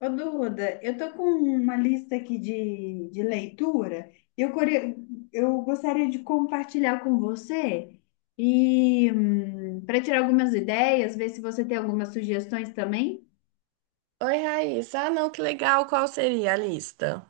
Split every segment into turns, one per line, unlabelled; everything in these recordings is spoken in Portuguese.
Ô, Duda, eu tô com uma lista aqui de leitura. Eu, core- eu gostaria de compartilhar com você e para tirar algumas ideias, ver se você tem algumas sugestões também.
Oi, Raíssa. Ah, não, que legal. Qual seria a lista?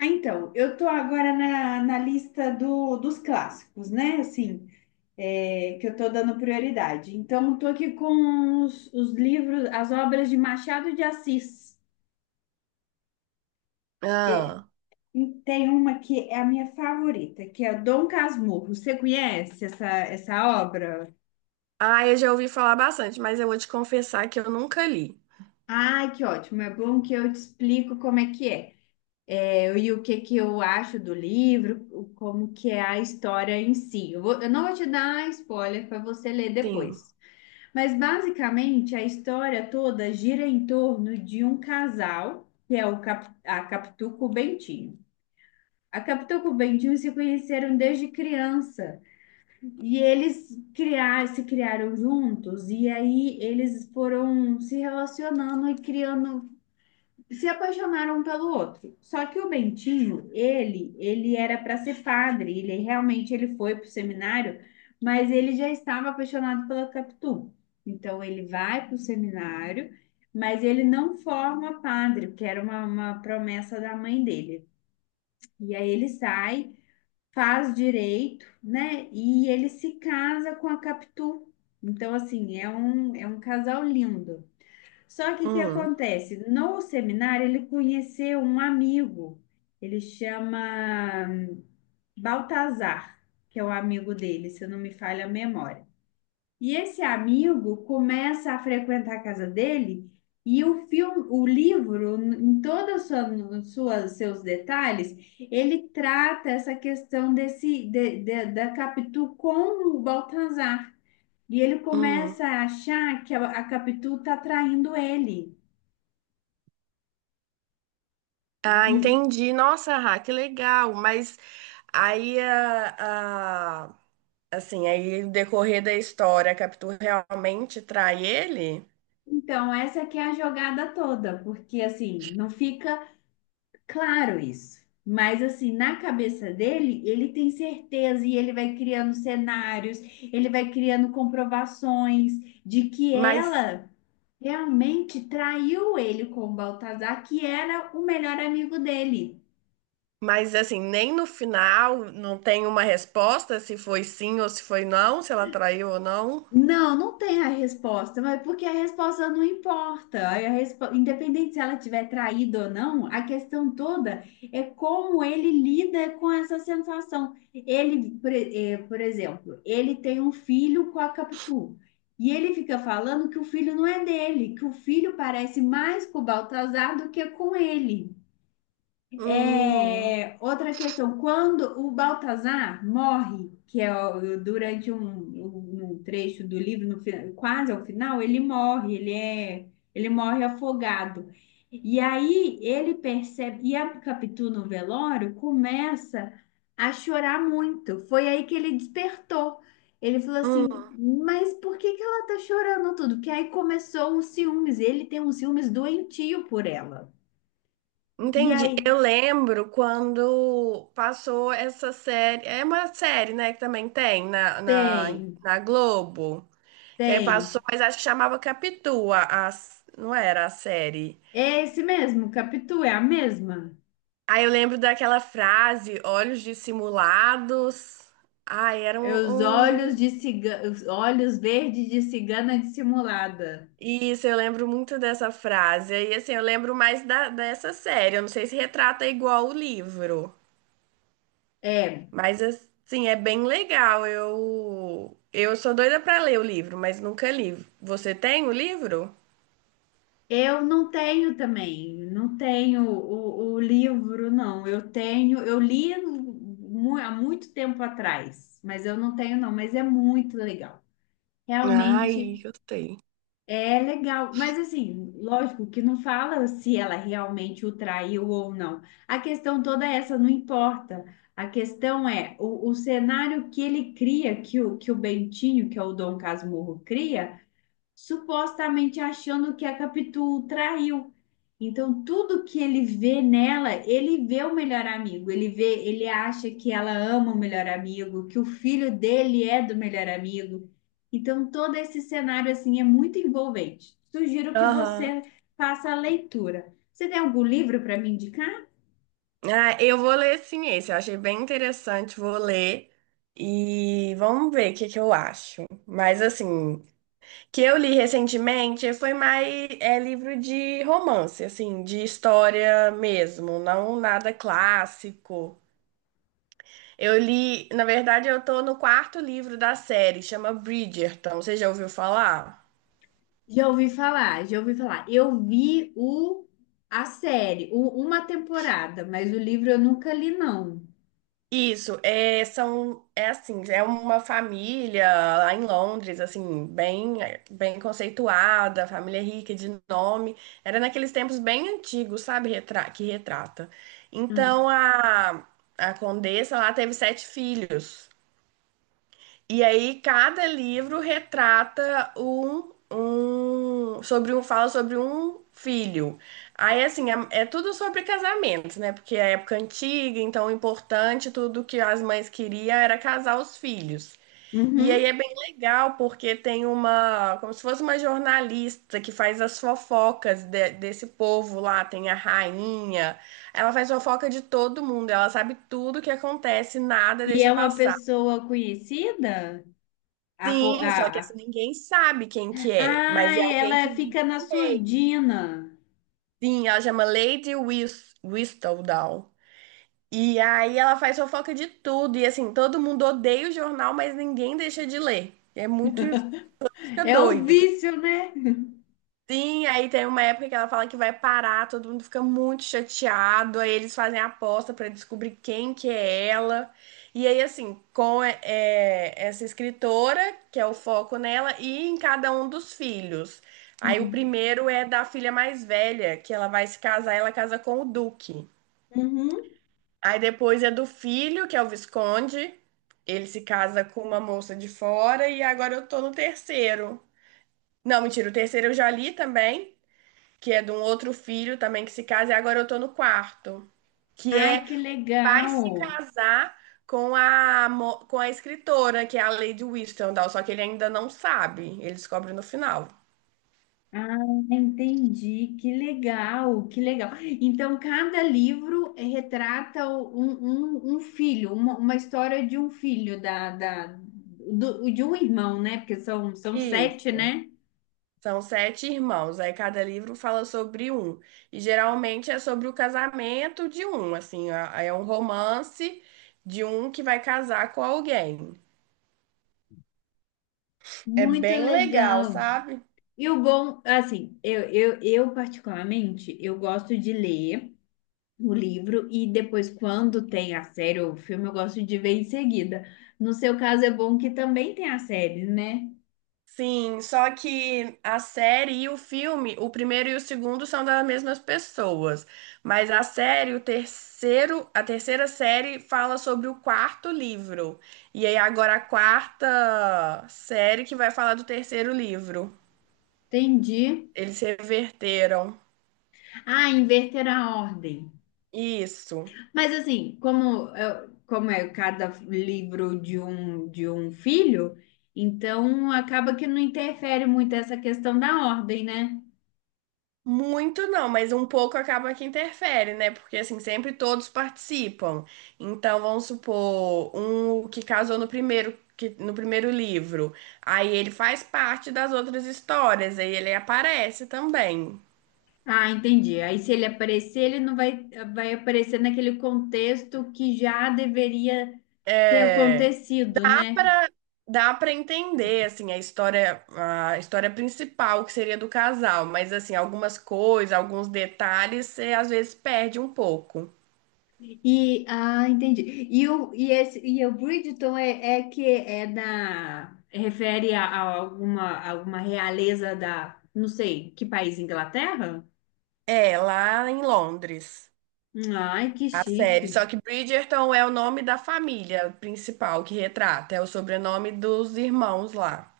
Então, eu tô agora na lista dos clássicos, né? Assim, é, que eu tô dando prioridade. Então, tô aqui com os livros, as obras de Machado de Assis.
Ah,
E tem uma que é a minha favorita, que é Dom Casmurro. Você conhece essa obra?
eu já ouvi falar bastante, mas eu vou te confessar que eu nunca li.
Ai, que ótimo! É bom que eu te explico como é que é. É, e o que que eu acho do livro, como que é a história em si. Eu não vou te dar spoiler para você ler
Sim.
depois. Mas basicamente a história toda gira em torno de um casal, que é o a Capitu com o Bentinho. A Capitu com o Bentinho se conheceram desde criança. E se criaram juntos, e aí eles foram se relacionando e criando, se apaixonaram um pelo outro. Só que o Bentinho, ele era para ser padre, ele realmente ele foi para o seminário, mas ele já estava apaixonado pela Capitu. Então ele vai para o seminário, mas ele não forma padre, porque era uma promessa da mãe dele. E aí ele sai faz direito, né? E ele se casa com a Capitu. Então, assim, é um casal lindo. Só que o que
Hum,
acontece? No seminário, ele conheceu um amigo, ele chama Baltazar, que é o amigo dele, se não me falha a memória. E esse amigo começa a frequentar a casa dele e o filme, o livro, em todos os seus detalhes, ele trata essa questão da Capitu com o Baltazar. E ele
hum.
começa a achar que a Capitu está traindo ele.
Ah,
E,
entendi. Nossa, Rá, que legal. Mas aí, a, a- assim, aí o decorrer da história, a Capitu realmente trai ele?
então, essa que é a jogada toda, porque assim, não fica claro isso. Mas assim, na cabeça dele, ele tem certeza e ele vai criando cenários, ele vai criando comprovações de que
Mas,
ela realmente traiu ele com o Baltazar, que era o melhor amigo dele.
mas, assim, nem no final não tem uma resposta se foi sim ou se foi não, se ela traiu ou não?
Não, não tem a resposta, mas porque a resposta não importa. Independente se ela tiver traído ou não, a questão toda é como ele lida com essa sensação. Por exemplo, ele tem um filho com a Capitu. E ele fica falando que o filho não é dele, que o filho parece mais com o Baltazar do que com ele.
Hum.
É, outra questão, quando o Baltazar morre, que é durante um trecho do livro, no fi- quase ao final, ele morre, ele morre afogado. E aí ele percebe, e a Capitu no velório começa a chorar muito. Foi aí que ele despertou. Ele falou
Hum.
assim, mas por que que ela tá chorando tudo? Porque aí começou os ciúmes, ele tem uns ciúmes doentio por ela. E aí
Entendi. Eu lembro quando passou essa série. É uma série, né? Que também tem na, na,
tem.
na Globo. Que aí passou,
Tem.
mas acho que chamava Capitu, não era a série.
É esse mesmo, Capitu, é a mesma.
Aí eu lembro daquela frase, olhos dissimulados. Ai, era
É os olhos de cigana, os olhos verdes de cigana dissimulada.
isso, eu lembro muito dessa frase. E assim, eu lembro mais da, dessa série. Eu não sei se retrata igual o livro.
É,
Mas assim, é bem legal. Eu sou doida pra ler o livro, mas nunca li. Você tem o livro?
eu não tenho também, não tenho o livro, não. Eu tenho, eu li há muito tempo atrás, mas eu não tenho, não, mas é muito legal.
Ai,
Realmente
eu tenho.
é legal, mas assim, lógico que não fala se ela realmente o traiu ou não. A questão toda é essa não importa. A questão é o cenário que ele cria, que o Bentinho, que é o Dom Casmurro, cria supostamente achando que a Capitu traiu. Então, tudo que ele vê nela, ele vê o melhor amigo, ele vê, ele acha que ela ama o melhor amigo, que o filho dele é do melhor amigo. Então, todo esse cenário assim é muito envolvente. Sugiro que
Aham.
você faça a leitura. Você tem algum livro para me indicar?
Ah, eu vou ler sim esse. Eu achei bem interessante, vou ler. E vamos ver o que que eu acho. Mas assim, que eu li recentemente foi mais é livro de romance, assim, de história mesmo, não nada clássico. Eu li, na verdade, eu tô no quarto livro da série, chama Bridgerton. Você já ouviu falar?
Já ouvi falar, já ouvi falar. Eu vi o a série, uma temporada, mas o livro eu nunca li, não.
Isso, é, são, é assim, é uma família lá em Londres, assim, bem, bem conceituada, família rica de nome. Era naqueles tempos bem antigos, sabe, que retrata.
Hum.
Então a condessa lá teve 7 filhos. E aí cada livro retrata um, um sobre um fala sobre um filho. Aí assim, é, é tudo sobre casamentos, né? Porque é época antiga, então o importante, tudo que as mães queriam era casar os filhos. E aí é
Uhum.
bem legal porque tem uma, como se fosse uma jornalista que faz as fofocas desse povo lá, tem a rainha. Ela faz fofoca de todo mundo, ela sabe tudo que acontece, nada
E
deixa
é uma
passar.
pessoa conhecida? A, fo-
Sim, só que
a,
assim, ninguém sabe quem que é,
ah,
mas é alguém
ela
que vive
fica na
no meio.
surdina.
Sim, ela chama Lady Whistledown. E aí ela faz fofoca de tudo, e assim, todo mundo odeia o jornal, mas ninguém deixa de ler. É muito, fica
É um
doido.
vício, né?
Sim, aí tem uma época que ela fala que vai parar, todo mundo fica muito chateado, aí eles fazem a aposta pra descobrir quem que é ela. E aí, assim, essa escritora, que é o foco nela, e em cada um dos filhos. Aí o
Hum.
primeiro é da filha mais velha, que ela vai se casar, ela casa com o Duque.
Uhum.
Aí depois é do filho, que é o Visconde, ele se casa com uma moça de fora, e agora eu tô no terceiro. Não, mentira, o terceiro eu já li também, que é de um outro filho também que se casa, e agora eu tô no quarto, que
Ai,
é
que
vai
legal.
se casar com com a escritora, que é a Lady Whistledown, só que ele ainda não sabe, ele descobre no final.
Ah, entendi. Que legal, que legal. Então, cada livro retrata um filho, uma história de um filho, de um irmão, né? Porque são, são 7,
Isso.
né?
São 7 irmãos, aí cada livro fala sobre um. E geralmente é sobre o casamento de um, assim, é um romance de um que vai casar com alguém. É
Muito
bem legal,
legal.
sabe?
E o bom, assim, eu particularmente, eu gosto de ler o livro e depois, quando tem a série ou o filme, eu gosto de ver em seguida. No seu caso, é bom que também tem a série, né?
Sim, só que a série e o filme, o primeiro e o segundo são das mesmas pessoas, mas a série, o terceiro, a terceira série fala sobre o quarto livro. E aí agora a quarta série que vai falar do terceiro livro.
Entendi.
Eles reverteram.
Ah, inverter a ordem.
Isso.
Mas assim, como é cada livro de um filho, então acaba que não interfere muito essa questão da ordem, né?
Muito não, mas um pouco acaba que interfere, né? Porque assim, sempre todos participam. Então, vamos supor, um que casou no primeiro, que, no primeiro livro. Aí ele faz parte das outras histórias, aí ele aparece também.
Ah, entendi. Aí se ele aparecer, ele não vai, vai aparecer naquele contexto que já deveria ter
É,
acontecido,
dá
né?
pra, dá para entender assim a história principal que seria do casal, mas assim, algumas coisas, alguns detalhes, você às vezes perde um pouco.
Entendi. E o Bridgerton é, é que é da refere a alguma alguma realeza da, não sei, que país, Inglaterra?
É, lá em Londres.
Ai, que
A
chique.
série. Só que Bridgerton é o nome da família principal que retrata, é o sobrenome dos irmãos lá.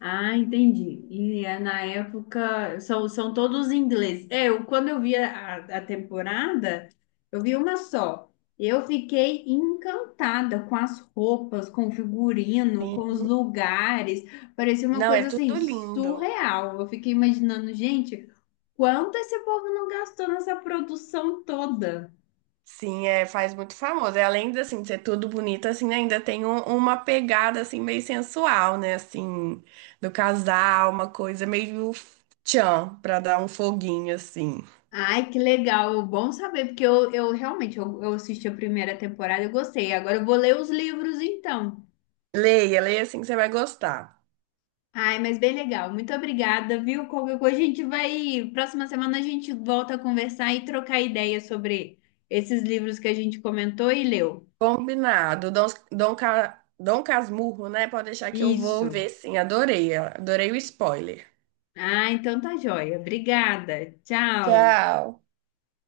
Ah, entendi. E é, na época são, são todos ingleses. É, eu, quando eu vi a temporada, eu vi uma só. Eu fiquei encantada com as roupas, com o figurino,
Sim.
com os lugares. Parecia uma
Não, é
coisa assim
tudo lindo.
surreal. Eu fiquei imaginando, gente, quanto esse povo não gastou nessa produção toda.
Sim, é, faz muito famoso. E além de, assim, de ser tudo bonito, assim, ainda tem uma pegada, assim, meio sensual, né? Assim, do casal, uma coisa meio tchan, pra dar um foguinho, assim.
Ai, que legal, bom saber, porque eu realmente eu assisti a primeira temporada e gostei. Agora eu vou ler os livros então.
Leia, leia, assim, que você vai gostar.
Ai, mas bem legal. Muito obrigada, viu? Qualquer coisa a gente vai. Próxima semana a gente volta a conversar e trocar ideias sobre esses livros que a gente comentou e leu.
Combinado. Dom Casmurro, né? Pode deixar que eu vou
Isso.
ver, sim. Adorei, adorei o spoiler.
Ah, então tá joia. Obrigada. Tchau.
Tchau.